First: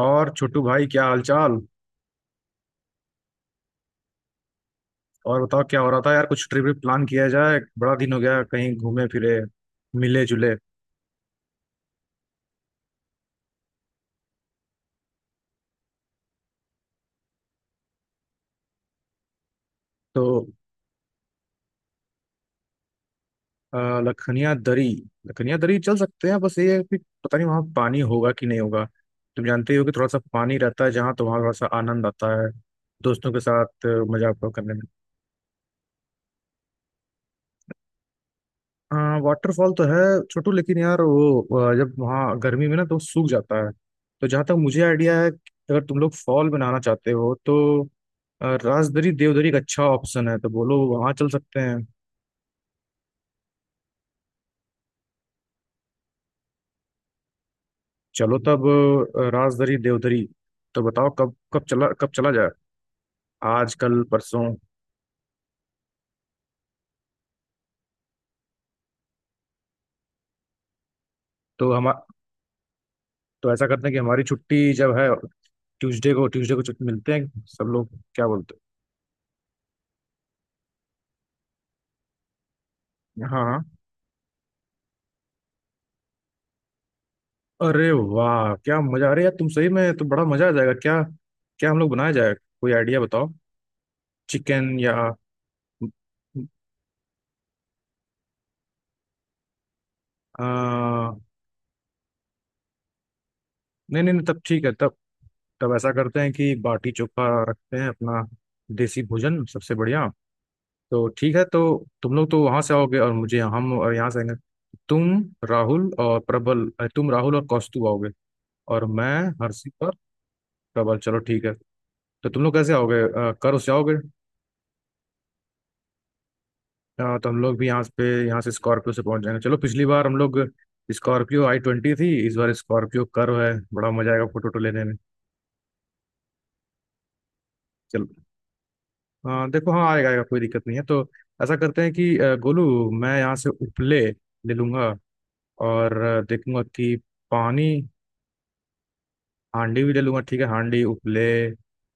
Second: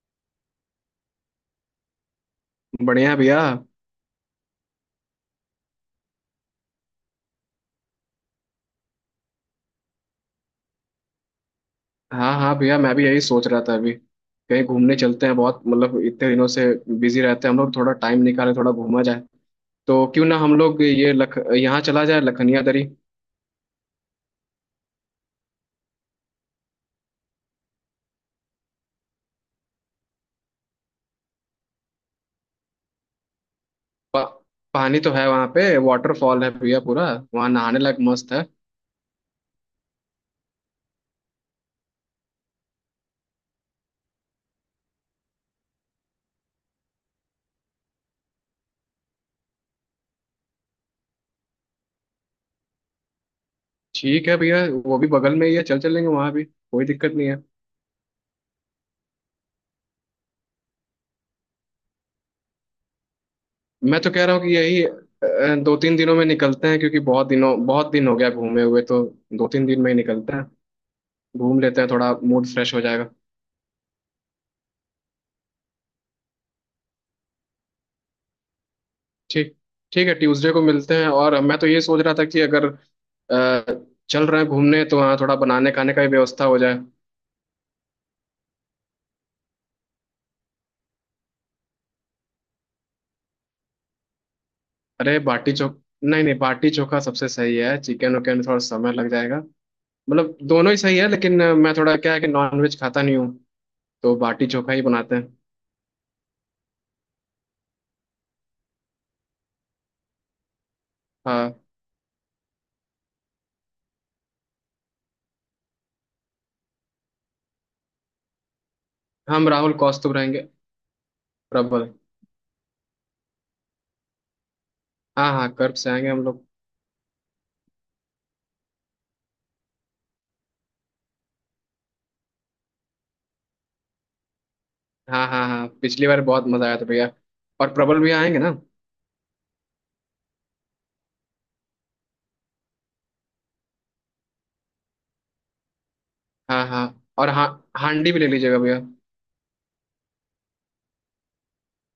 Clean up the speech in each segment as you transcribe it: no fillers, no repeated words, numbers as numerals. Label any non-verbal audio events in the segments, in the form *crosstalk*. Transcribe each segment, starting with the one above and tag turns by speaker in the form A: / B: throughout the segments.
A: और छोटू भाई क्या हालचाल?
B: बढ़िया है भैया।
A: और बताओ क्या हो रहा था यार, कुछ ट्रिप व्रिप प्लान किया जाए। बड़ा दिन हो गया कहीं घूमे फिरे मिले जुले।
B: हाँ हाँ भैया, मैं भी यही सोच रहा था अभी। कहीं घूमने चलते हैं, बहुत मतलब इतने दिनों से बिजी रहते हैं हम लोग। थोड़ा टाइम निकाले, थोड़ा घूमा जाए। तो
A: तो
B: क्यों ना हम लोग ये लख यहाँ चला जाए लखनिया दरी।
A: लखनिया दरी। लखनिया दरी चल सकते हैं, बस ये है कि पता नहीं वहाँ पानी होगा कि नहीं होगा। तुम जानते ही हो कि थोड़ा सा पानी रहता है जहाँ तो वहाँ थोड़ा सा आनंद आता है दोस्तों के साथ
B: पा,
A: मजा आपको करने में।
B: पानी तो है वहाँ पे, वाटरफॉल है भैया, पूरा वहाँ नहाने लायक मस्त है।
A: हाँ, वाटरफॉल तो है छोटू, लेकिन यार वो जब वहाँ गर्मी में ना तो सूख जाता है। तो जहाँ तक मुझे आइडिया है, अगर तुम लोग फॉल बनाना चाहते हो तो राजदरी देवदरी एक अच्छा ऑप्शन है, तो बोलो वहाँ चल सकते हैं।
B: ठीक है भैया, वो भी बगल में ही है, चल चलेंगे, वहाँ भी कोई दिक्कत नहीं है।
A: चलो तब, राजदरी देवदरी। तो बताओ कब कब चला जाए? आज,
B: मैं
A: कल,
B: तो कह रहा हूँ
A: परसों?
B: कि यही 2-3 दिनों में निकलते हैं क्योंकि बहुत दिन हो गया घूमे हुए। तो 2-3 दिन में ही निकलते हैं, घूम
A: तो
B: लेते हैं,
A: हम
B: थोड़ा मूड फ्रेश हो जाएगा।
A: तो ऐसा करते हैं कि हमारी छुट्टी जब है, ट्यूसडे को छुट्टी मिलते हैं सब लोग, क्या बोलते
B: ठीक, ठीक है, ट्यूसडे को मिलते हैं। और मैं तो ये सोच रहा था कि अगर
A: हैं? हाँ,
B: चल रहे हैं घूमने तो वहाँ थोड़ा बनाने खाने का भी व्यवस्था हो जाए।
A: अरे वाह क्या मजा आ रहा है यार, तुम सही में तो बड़ा मजा आ जाएगा। क्या, क्या हम लोग बनाया जाए? कोई आइडिया बताओ, चिकन या?
B: अरे बाटी चोख नहीं नहीं, बाटी चोखा सबसे सही है, चिकन उकन में थोड़ा समय लग जाएगा। मतलब दोनों ही सही है,
A: नहीं
B: लेकिन मैं थोड़ा, क्या है कि नॉनवेज खाता नहीं हूँ,
A: नहीं
B: तो
A: नहीं, तब
B: बाटी
A: ठीक है
B: चोखा ही
A: तब।
B: बनाते हैं।
A: तब ऐसा करते हैं कि बाटी चोखा रखते हैं अपना, देसी भोजन सबसे बढ़िया। तो ठीक है
B: हाँ,
A: तो। तुम लोग तो वहां से आओगे और मुझे, हम और यहाँ से आएंगे। तुम राहुल और प्रबल, तुम राहुल और कौस्तु आओगे, और मैं,
B: हम राहुल
A: हर्षित और
B: कौस्तुभ रहेंगे।
A: प्रबल। चलो ठीक है।
B: प्रबल।
A: तो तुम लोग कैसे आओगे, कर से आओगे?
B: हाँ हाँ, कर्ब से आएंगे हम लोग।
A: हाँ, तो हम लोग भी यहाँ पे, यहाँ से स्कॉर्पियो से पहुंच जाएंगे। चलो, पिछली बार हम लोग स्कॉर्पियो i20 थी, इस बार स्कॉर्पियो कर्व है, बड़ा मजा आएगा फोटो वोटो लेने में।
B: हाँ हाँ हाँ, पिछली बार बहुत मजा आया था भैया। और प्रबल
A: चलो
B: भी आएंगे ना।
A: हाँ, देखो, हाँ आएगा आएगा कोई दिक्कत नहीं है। तो ऐसा करते हैं कि गोलू, मैं यहाँ से उपले ले लूंगा और देखूंगा
B: हाँ हाँ।
A: कि
B: और हाँ,
A: पानी,
B: हांडी भी ले लीजिएगा भैया।
A: हांडी भी ले लूंगा, ठीक है, हांडी, उपले,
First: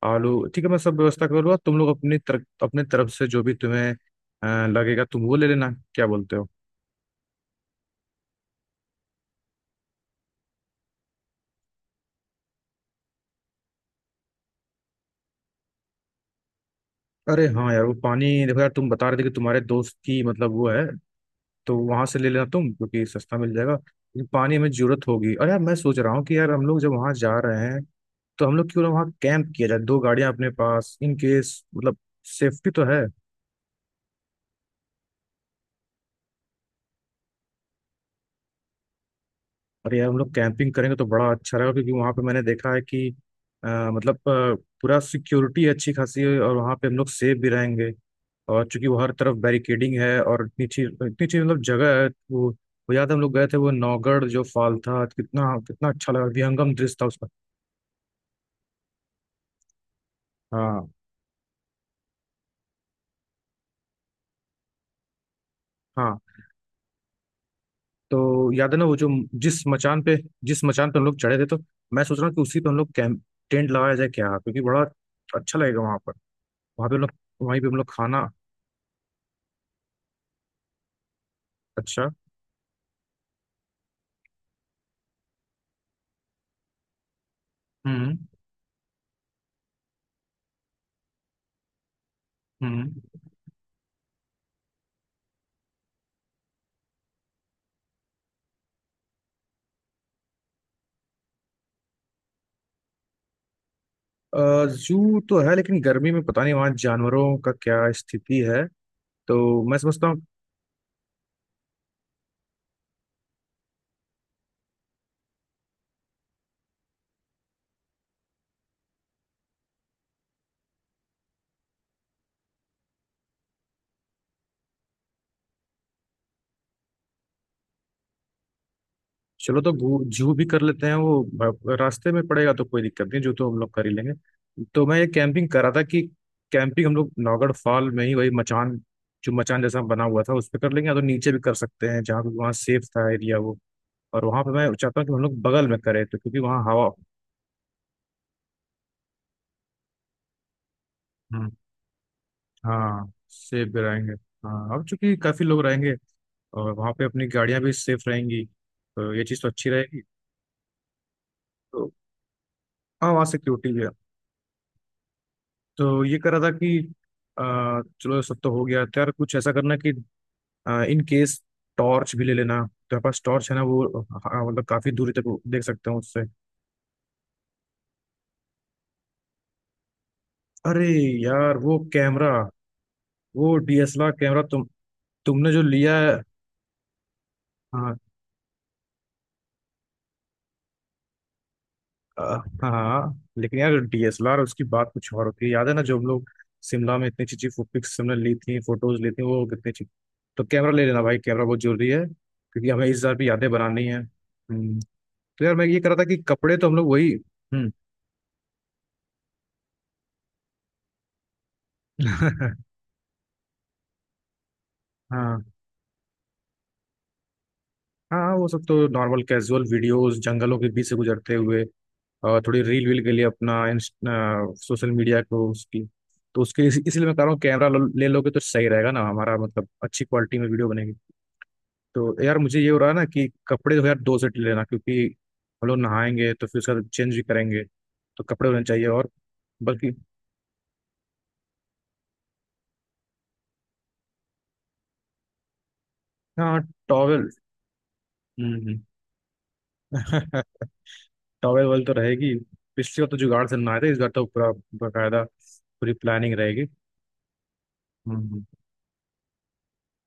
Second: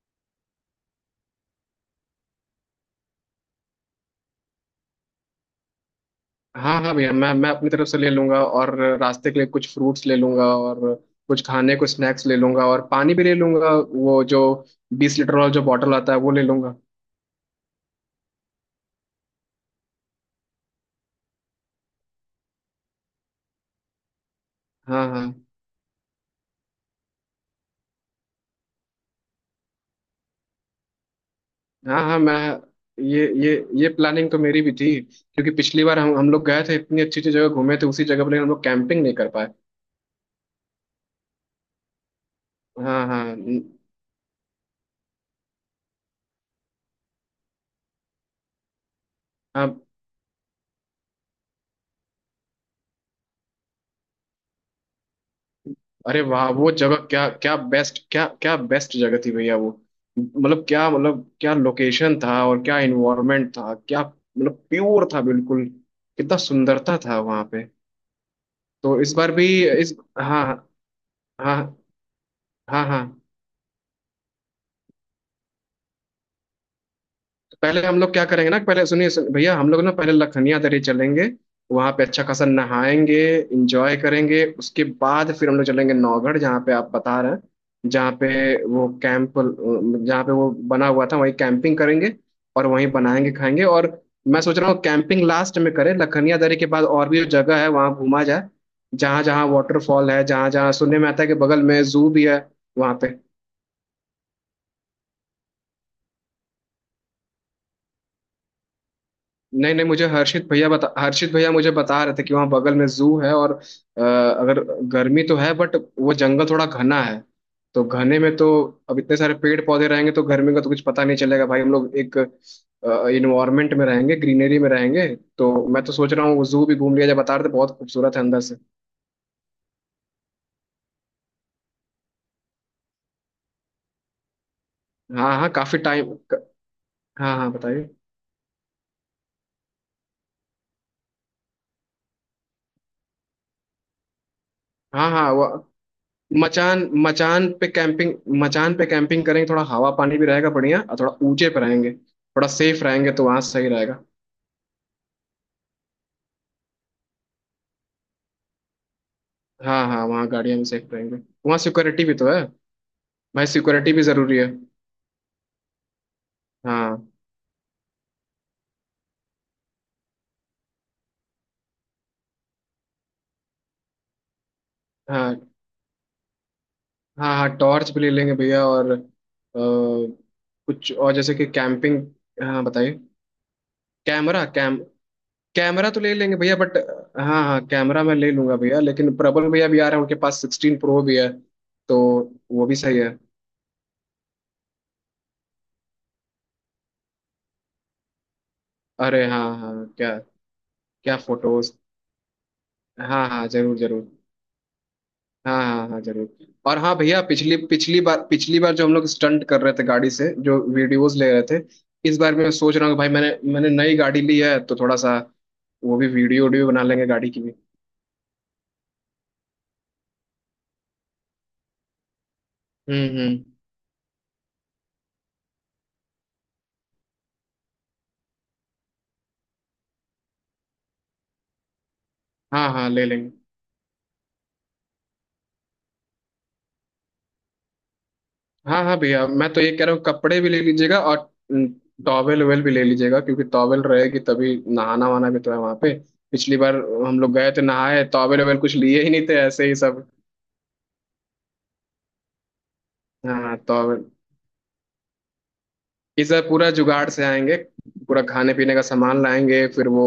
A: आलू, ठीक है, मैं सब व्यवस्था कर लूंगा। तुम लोग अपनी तरफ, अपने तरफ से जो भी तुम्हें लगेगा तुम वो ले लेना, क्या बोलते हो?
B: हाँ हाँ भैया, मैं अपनी तरफ से ले लूंगा, और रास्ते के लिए कुछ फ्रूट्स ले लूंगा, और कुछ खाने को स्नैक्स ले लूंगा, और पानी भी ले लूंगा। वो जो 20 लीटर वाला जो बॉटल आता है वो ले लूंगा।
A: अरे हाँ यार, वो पानी, देखो यार तुम बता रहे थे कि तुम्हारे दोस्त की, मतलब वो है, तो वहां से ले लेना तुम क्योंकि सस्ता मिल जाएगा, लेकिन पानी हमें जरूरत
B: हाँ हाँ
A: होगी। और यार मैं सोच रहा हूँ कि यार हम लोग जब वहां जा रहे हैं तो हम लोग क्यों ना वहाँ कैंप किया जाए, दो गाड़ियां अपने पास, इन केस, मतलब
B: हाँ हाँ। मैं
A: सेफ्टी तो है।
B: ये ये ये प्लानिंग तो मेरी भी थी क्योंकि पिछली बार हम लोग गए थे, इतनी अच्छी अच्छी जगह घूमे थे उसी जगह पर, लेकिन हम लोग कैंपिंग नहीं कर पाए।
A: और यार हम लोग कैंपिंग करेंगे तो बड़ा अच्छा रहेगा, क्योंकि वहाँ पे मैंने देखा है
B: हाँ
A: कि
B: हाँ
A: अ, मतलब अ, पूरा सिक्योरिटी अच्छी खासी है और वहाँ पे हम लोग सेफ भी रहेंगे। और चूंकि वो हर तरफ
B: हाँ।
A: बैरिकेडिंग है, और इतनी अच्छी मतलब जगह है वो याद है हम लोग गए थे, वो नौगढ़ जो फॉल था, कितना कितना अच्छा
B: अरे
A: लगा,
B: वाह, वो
A: विहंगम दृश्य
B: जगह
A: था उसका।
B: क्या क्या बेस्ट, क्या क्या बेस्ट जगह थी भैया वो। मतलब
A: हाँ
B: क्या, मतलब क्या लोकेशन था, और क्या इन्वायरमेंट था, क्या मतलब प्योर था बिल्कुल।
A: हाँ।
B: कितना सुंदरता था वहां पे।
A: तो याद है ना वो
B: तो
A: जो,
B: इस बार भी।
A: जिस
B: इस
A: मचान पे
B: हाँ
A: जिस मचान पे हम लोग चढ़े
B: हाँ
A: थे, तो मैं सोच रहा हूँ कि उसी पे हम
B: हाँ हाँ
A: लोग कैंप,
B: हाँ।
A: टेंट लगाया जाए क्या? क्योंकि बड़ा अच्छा लगेगा वहां पर, वहां पे हम लोग, वहीं पे हम
B: पहले
A: लोग
B: हम लोग क्या
A: खाना,
B: करेंगे ना, पहले सुनिए भैया हम लोग ना पहले लखनिया दर्रे चलेंगे, वहां पे
A: अच्छा।
B: अच्छा खासा नहाएंगे, इंजॉय करेंगे, उसके बाद फिर हम लोग चलेंगे नौगढ़ जहाँ पे आप बता रहे हैं, जहाँ
A: हम्म।
B: पे वो कैंप, जहाँ पे वो बना हुआ था वहीं कैंपिंग करेंगे, और वहीं
A: हम्म।
B: बनाएंगे खाएंगे। और मैं सोच रहा हूँ कैंपिंग लास्ट में करें, लखनिया दर्रे के बाद और भी जो जगह है वहाँ घूमा जाए, जहाँ जहाँ वाटरफॉल है, जहाँ जहाँ सुनने में आता है कि बगल में जू भी है वहाँ पे।
A: जू तो है लेकिन गर्मी में पता नहीं वहाँ जानवरों का क्या स्थिति है, तो
B: नहीं
A: मैं
B: नहीं,
A: समझता
B: मुझे
A: हूँ।
B: हर्षित भैया बता हर्षित भैया मुझे बता रहे थे कि वहाँ बगल में जू है, और अगर गर्मी तो है बट वो जंगल थोड़ा घना है, तो घने में तो अब इतने सारे पेड़ पौधे रहेंगे तो गर्मी का तो कुछ पता नहीं चलेगा भाई, हम लोग एक इन्वायरमेंट में रहेंगे, ग्रीनरी में रहेंगे। तो मैं तो सोच रहा हूँ वो जू भी घूम लिया जाए, बता रहे थे बहुत खूबसूरत है अंदर से।
A: चलो तो जू भी कर लेते हैं, वो रास्ते में पड़ेगा तो कोई दिक्कत नहीं, जो तो हम लोग कर ही लेंगे। तो मैं ये
B: हाँ
A: कैंपिंग
B: हाँ,
A: कर रहा
B: काफी
A: था कि
B: टाइम।
A: कैंपिंग हम लोग
B: हाँ हाँ
A: नौगढ़
B: बताइए।
A: फॉल में ही, वही मचान जो मचान जैसा बना हुआ था उस पर कर लेंगे, या तो नीचे भी कर सकते हैं जहाँ वहाँ सेफ था एरिया वो। और वहाँ पे मैं चाहता हूँ
B: हाँ
A: कि हम
B: हाँ,
A: लोग
B: वो
A: बगल में करें तो, क्योंकि वहाँ हवा,
B: मचान, मचान पे कैंपिंग करेंगे, थोड़ा हवा पानी भी रहेगा बढ़िया, और थोड़ा ऊंचे पे रहेंगे, थोड़ा सेफ रहेंगे,
A: हाँ
B: तो वहां सही
A: सेफ भी
B: रहेगा।
A: रहेंगे। हाँ, अब चूंकि काफी लोग रहेंगे और वहाँ पे अपनी गाड़ियाँ भी सेफ रहेंगी, तो ये चीज़ तो अच्छी
B: हाँ
A: रहेगी।
B: हाँ, वहाँ गाड़ियाँ भी सेफ रहेंगे, वहाँ
A: तो
B: सिक्योरिटी भी तो है,
A: हाँ, वहाँ
B: भाई
A: सिक्योरिटी भी है।
B: सिक्योरिटी भी जरूरी है।
A: तो ये कह रहा था कि
B: हाँ
A: चलो, सब तो हो गया, तो यार कुछ ऐसा करना कि इन केस टॉर्च भी ले लेना, तो पास टॉर्च है ना वो, हाँ, मतलब काफी दूरी तक वो
B: हाँ
A: देख सकते हैं उससे।
B: हाँ हाँ, टॉर्च भी ले लेंगे भैया और
A: अरे
B: कुछ और जैसे कि
A: यार वो
B: कैंपिंग।
A: कैमरा,
B: हाँ बताइए।
A: वो डीएसएलआर कैमरा
B: कैमरा
A: तुम,
B: कैम
A: तुमने जो
B: कैमरा
A: लिया
B: तो ले
A: है,
B: लेंगे भैया बट। हाँ हाँ,
A: हाँ।
B: कैमरा मैं ले लूंगा भैया, लेकिन प्रबल भैया भी आ रहे हैं, उनके पास 16 प्रो भी है। तो वो भी सही है।
A: हाँ, लेकिन यार डीएसएलआर उसकी बात कुछ और होती है, याद है ना जो हम लोग शिमला में इतनी अच्छी अच्छी पिक्स हमने ली थी, फोटोज ली थी,
B: अरे
A: वो
B: हाँ
A: कितनी
B: हाँ,
A: अच्छी।
B: क्या,
A: तो कैमरा ले लेना
B: क्या
A: भाई, कैमरा बहुत
B: फोटोज।
A: जरूरी है, क्योंकि हमें इस बार भी
B: हाँ हाँ
A: यादें
B: जरूर
A: बनानी है।
B: जरूर।
A: हम्म। तो यार
B: हाँ
A: मैं ये
B: हाँ
A: कह रहा
B: हाँ
A: था कि
B: जरूर।
A: कपड़े तो हम
B: और
A: लोग
B: हाँ
A: वही,
B: भैया, पिछली
A: हम्म।
B: पिछली बार जो हम लोग स्टंट कर रहे थे, गाड़ी से जो वीडियोस ले रहे थे, इस बार मैं
A: *laughs*
B: सोच रहा हूँ कि भाई मैंने मैंने नई गाड़ी ली है, तो थोड़ा सा
A: हाँ,
B: वो भी वीडियो वीडियो बना लेंगे गाड़ी की भी।
A: हाँ वो सब तो नॉर्मल कैजुअल वीडियोस जंगलों के बीच से गुजरते हुए, और थोड़ी रील वील के लिए
B: हम्म।
A: अपना सोशल मीडिया को उसकी, तो उसके इसलिए मैं कह रहा हूँ कैमरा ले लोगे तो सही रहेगा ना हमारा, मतलब अच्छी क्वालिटी में वीडियो। तो यार मुझे ये
B: हाँ
A: हो रहा
B: हाँ
A: है ना
B: ले
A: कि
B: लेंगे।
A: कपड़े जो है यार, दो सेट लेना, क्योंकि हम लोग नहाएंगे तो फिर उसका चेंज भी करेंगे, तो कपड़े होने
B: हाँ
A: चाहिए।
B: हाँ
A: और
B: भैया, मैं तो ये कह
A: बल्कि,
B: रहा हूँ कपड़े भी ले लीजिएगा, और टॉवेल वेल भी ले लीजिएगा क्योंकि टॉवेल रहेगी तभी नहाना वहाना भी तो है वहाँ पे। पिछली
A: हाँ
B: बार हम
A: टॉवेल।
B: लोग गए थे नहाए, टॉवेल वेल कुछ लिए ही नहीं थे, ऐसे ही सब।
A: *laughs* टॉवेल वेल तो रहेगी। पिछली बार तो जुगाड़ से
B: हाँ तो
A: नहाए थे, इस बार तो पूरा बाकायदा पूरी
B: इस
A: प्लानिंग
B: बार
A: रहेगी।
B: पूरा जुगाड़ से आएंगे, पूरा
A: हम्म।
B: खाने पीने का सामान लाएंगे, फिर वो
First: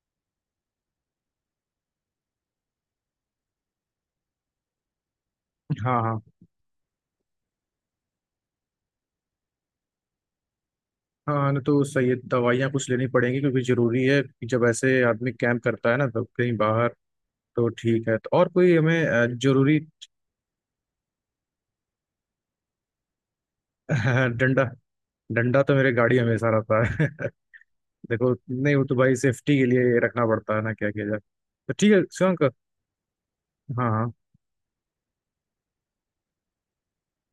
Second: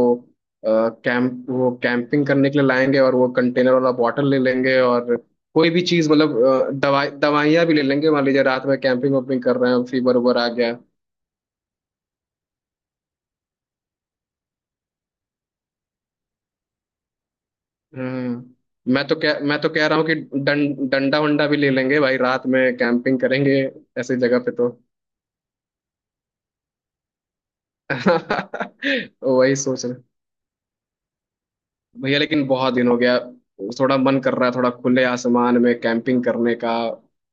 B: कैंप, वो कैंपिंग करने के लिए लाएंगे, और वो कंटेनर वाला बॉटल ले लेंगे, और कोई भी
A: हाँ
B: चीज
A: हाँ
B: मतलब दवाई दवाइयाँ भी ले लेंगे, मान लीजिए रात में कैंपिंग वैम्पिंग कर रहे हैं, फीवर उबर आ गया।
A: हाँ ना, तो सही है, दवाइयाँ कुछ लेनी पड़ेंगी क्योंकि जरूरी है कि जब ऐसे आदमी कैंप करता है ना तो कहीं बाहर। तो ठीक है तो और कोई
B: हम्म,
A: हमें
B: मैं तो
A: जरूरी।
B: कह रहा हूँ कि डंडा वंडा भी ले लेंगे भाई, रात में कैंपिंग करेंगे ऐसी
A: *laughs*
B: जगह पे
A: डंडा,
B: तो।
A: डंडा तो मेरे गाड़ी में हमेशा रहता है। *laughs* देखो, नहीं वो तो
B: *laughs*
A: भाई
B: वही
A: सेफ्टी के
B: सोच।
A: लिए रखना पड़ता है ना, क्या किया जाए। तो ठीक है
B: भैया
A: शिवांक।
B: लेकिन बहुत दिन हो गया,
A: हाँ
B: थोड़ा
A: हाँ
B: मन कर रहा है, थोड़ा खुले आसमान में कैंपिंग करने का,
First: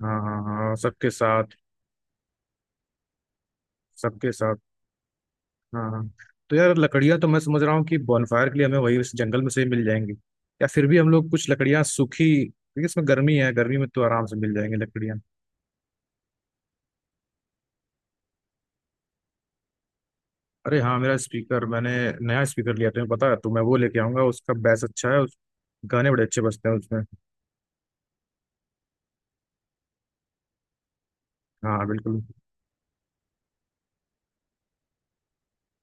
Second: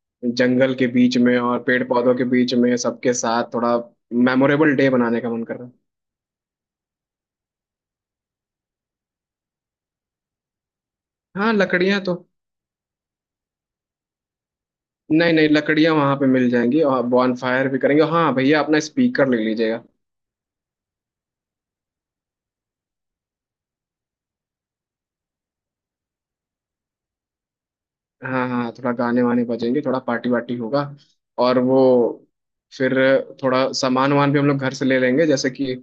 A: हाँ। हाँ हाँ
B: जंगल के
A: सबके
B: बीच में
A: साथ।
B: और पेड़ पौधों के बीच में सबके साथ, थोड़ा
A: सबके साथ।
B: मेमोरेबल डे बनाने का मन कर रहा
A: हाँ हाँ। तो यार लकड़ियाँ तो मैं समझ रहा हूँ कि बॉनफायर के लिए हमें वही उस जंगल में से ही मिल जाएंगी, या फिर भी हम लोग
B: है।
A: कुछ
B: हाँ,
A: लकड़ियाँ
B: लकड़ियाँ तो,
A: सूखी, क्योंकि इसमें गर्मी है, गर्मी में तो आराम से मिल जाएंगी लकड़ियाँ।
B: नहीं नहीं, लकड़ियाँ वहाँ पे मिल जाएंगी, और बॉन फायर भी करेंगे। हाँ भैया, अपना स्पीकर ले लीजिएगा।
A: अरे हाँ मेरा स्पीकर, मैंने नया स्पीकर लिया तुम्हें पता है, तो मैं वो लेके आऊंगा, उसका बेस अच्छा है उस, गाने बड़े अच्छे बजते हैं उसमें।
B: हाँ हाँ, थोड़ा गाने वाने बजेंगे, थोड़ा पार्टी वार्टी होगा। और वो
A: हाँ बिल्कुल।
B: फिर थोड़ा सामान वान भी हम लोग घर से ले लेंगे, जैसे कि,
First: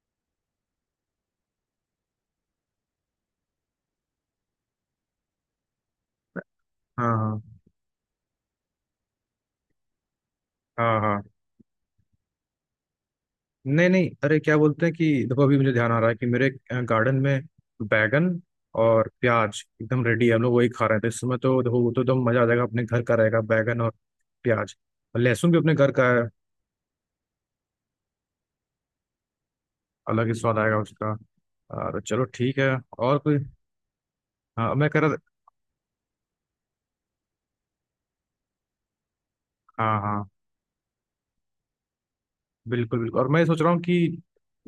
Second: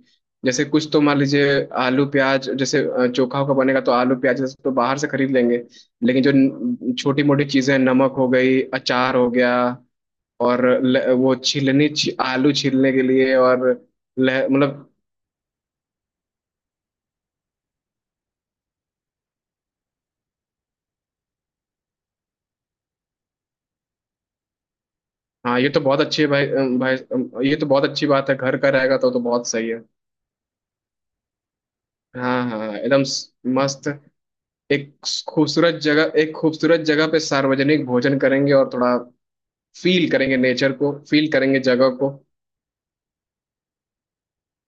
B: जैसे कुछ तो मान लीजिए आलू प्याज, जैसे चोखा का बनेगा तो आलू प्याज जैसे तो बाहर से खरीद लेंगे, लेकिन जो
A: हाँ
B: छोटी मोटी
A: हाँ
B: चीजें हैं, नमक हो गई, अचार हो गया, और
A: हाँ हाँ।
B: वो छीलनी आलू छीलने के लिए, और
A: नहीं नहीं अरे, क्या बोलते
B: मतलब।
A: हैं कि देखो अभी मुझे ध्यान आ रहा है कि मेरे गार्डन में बैगन और प्याज एकदम रेडी है, हम लोग वही खा रहे थे इस समय, तो देखो वो तो एकदम मजा आ जाएगा, अपने घर का रहेगा बैगन और प्याज, और लहसुन भी
B: हाँ ये
A: अपने
B: तो
A: घर
B: बहुत
A: का
B: अच्छी
A: है,
B: है भाई, ये तो बहुत अच्छी बात है, घर का रहेगा तो बहुत सही है।
A: अलग ही स्वाद आएगा उसका। और चलो
B: हाँ हाँ
A: ठीक है।
B: हाँ, एकदम
A: और कोई,
B: मस्त।
A: हाँ मैं
B: एक
A: कह रहा था,
B: खूबसूरत जगह पे सार्वजनिक भोजन करेंगे, और थोड़ा
A: हाँ
B: फील
A: हाँ
B: करेंगे, नेचर को फील करेंगे, जगह को।
A: बिल्कुल बिल्कुल। और मैं सोच रहा हूँ कि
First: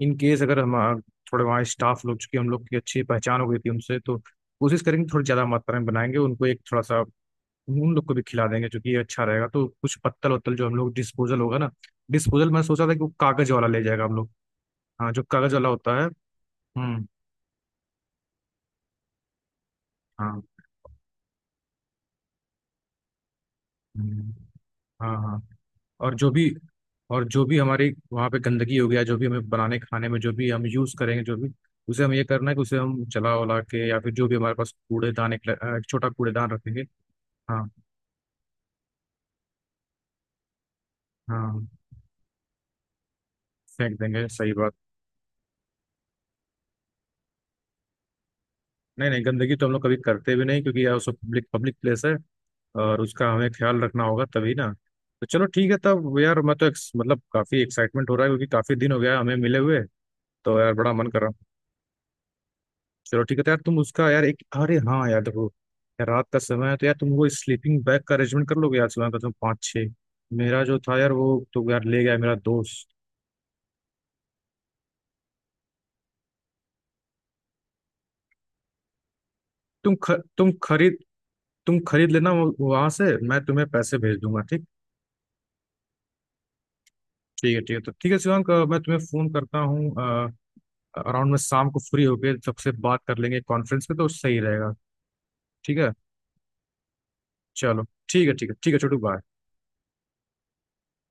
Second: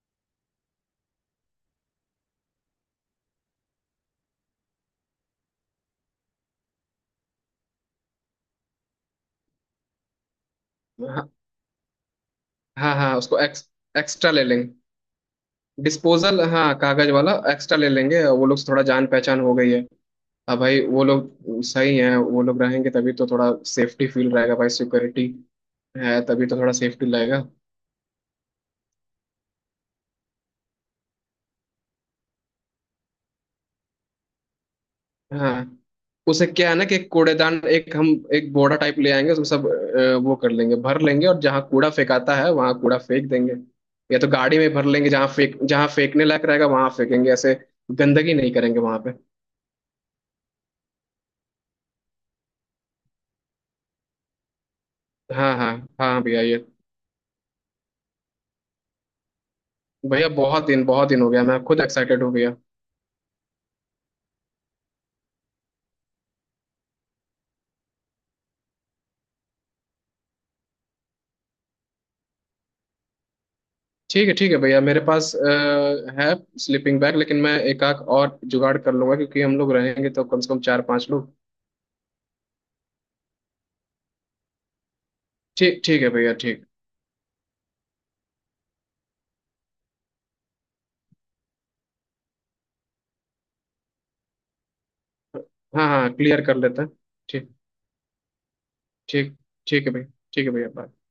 A: इन केस अगर हम थोड़े वहाँ स्टाफ लोग, चूंकि हम लोग की अच्छी पहचान हो गई थी उनसे, तो कोशिश करेंगे थोड़ी ज़्यादा मात्रा में बनाएंगे, उनको एक थोड़ा सा उन लोग को भी खिला देंगे क्योंकि ये अच्छा रहेगा, तो कुछ पत्तल वत्तल जो हम लोग,
B: हाँ
A: डिस्पोजल होगा ना, डिस्पोजल मैं सोचा था
B: हाँ
A: कि वो
B: हाँ, उसको
A: कागज वाला ले जाएगा हम लोग,
B: एक्स्ट्रा ले लेंगे।
A: हाँ जो कागज वाला होता है।
B: डिस्पोजल हाँ,
A: हम्म।
B: कागज वाला एक्स्ट्रा ले लेंगे, और वो लोग से थोड़ा जान पहचान हो गई है।
A: हाँ।
B: अब भाई वो लोग सही हैं, वो लोग रहेंगे तभी तो थोड़ा सेफ्टी फील
A: हम्म,
B: रहेगा, भाई
A: हाँ
B: सिक्योरिटी
A: हाँ। और
B: है
A: जो
B: तभी
A: भी
B: तो थोड़ा सेफ्टी
A: और जो
B: रहेगा।
A: भी हमारी वहाँ पे गंदगी हो गया, जो भी हमें बनाने खाने में जो भी हम यूज़ करेंगे जो भी, उसे हम ये करना है कि उसे हम जला वला के, या फिर जो भी हमारे पास कूड़ेदान,
B: हाँ,
A: एक छोटा
B: उसे
A: कूड़ेदान
B: क्या है
A: रखेंगे।
B: ना कि एक कूड़ेदान,
A: हाँ
B: एक बोरा टाइप ले आएंगे, उसमें सब वो कर लेंगे, भर लेंगे, और जहाँ
A: हाँ,
B: कूड़ा फेंकाता है वहां कूड़ा फेंक देंगे,
A: फेंक
B: या
A: देंगे,
B: तो
A: सही
B: गाड़ी में
A: बात।
B: भर लेंगे, जहाँ फेंकने लायक रहेगा वहां फेंकेंगे, ऐसे गंदगी नहीं करेंगे वहां
A: नहीं
B: पे।
A: नहीं, गंदगी तो हम लोग कभी करते भी नहीं, क्योंकि यार सब पब्लिक पब्लिक प्लेस है, और उसका हमें ख्याल रखना होगा तभी ना। तो चलो
B: हाँ
A: ठीक
B: हाँ
A: है तब
B: हाँ
A: यार,
B: भैया
A: मैं
B: ये,
A: तो मतलब काफी एक्साइटमेंट हो रहा है क्योंकि काफी दिन हो गया हमें मिले हुए।
B: भैया
A: तो यार बड़ा मन
B: बहुत
A: कर
B: दिन
A: रहा
B: हो
A: हूँ।
B: गया, मैं खुद एक्साइटेड हो गया।
A: चलो ठीक है, तो यार तुम उसका यार एक, अरे हाँ यार देखो, यार रात का समय है तो यार तुम वो स्लीपिंग बैग का अरेंजमेंट कर लोगे यार, सुबह का तुम 5-6, मेरा जो था यार वो तो यार ले गया मेरा दोस्त।
B: ठीक है भैया, मेरे पास है स्लीपिंग बैग, लेकिन मैं एक आध और जुगाड़ कर लूंगा क्योंकि हम लोग
A: तुम
B: रहेंगे
A: ख,
B: तो कम
A: तुम
B: से कम चार
A: खरीद
B: पांच लोग।
A: तुम खरीद लेना वहाँ से, मैं तुम्हें पैसे भेज दूंगा, ठीक।
B: ठीक, ठीक है भैया, ठीक।
A: ठीक है ठीक है, तो ठीक है शिवांक, मैं तुम्हें फोन करता हूँ अराउंड में शाम को, फ्री होके सबसे बात कर लेंगे, कॉन्फ्रेंस पे तो सही रहेगा। ठीक
B: हाँ
A: है।
B: हाँ क्लियर कर लेते हैं। ठीक।
A: चलो। ठीक है ठीक है ठीक है छोटू बाय।
B: ठीक, ठीक है भाई। ठीक है भैया bye।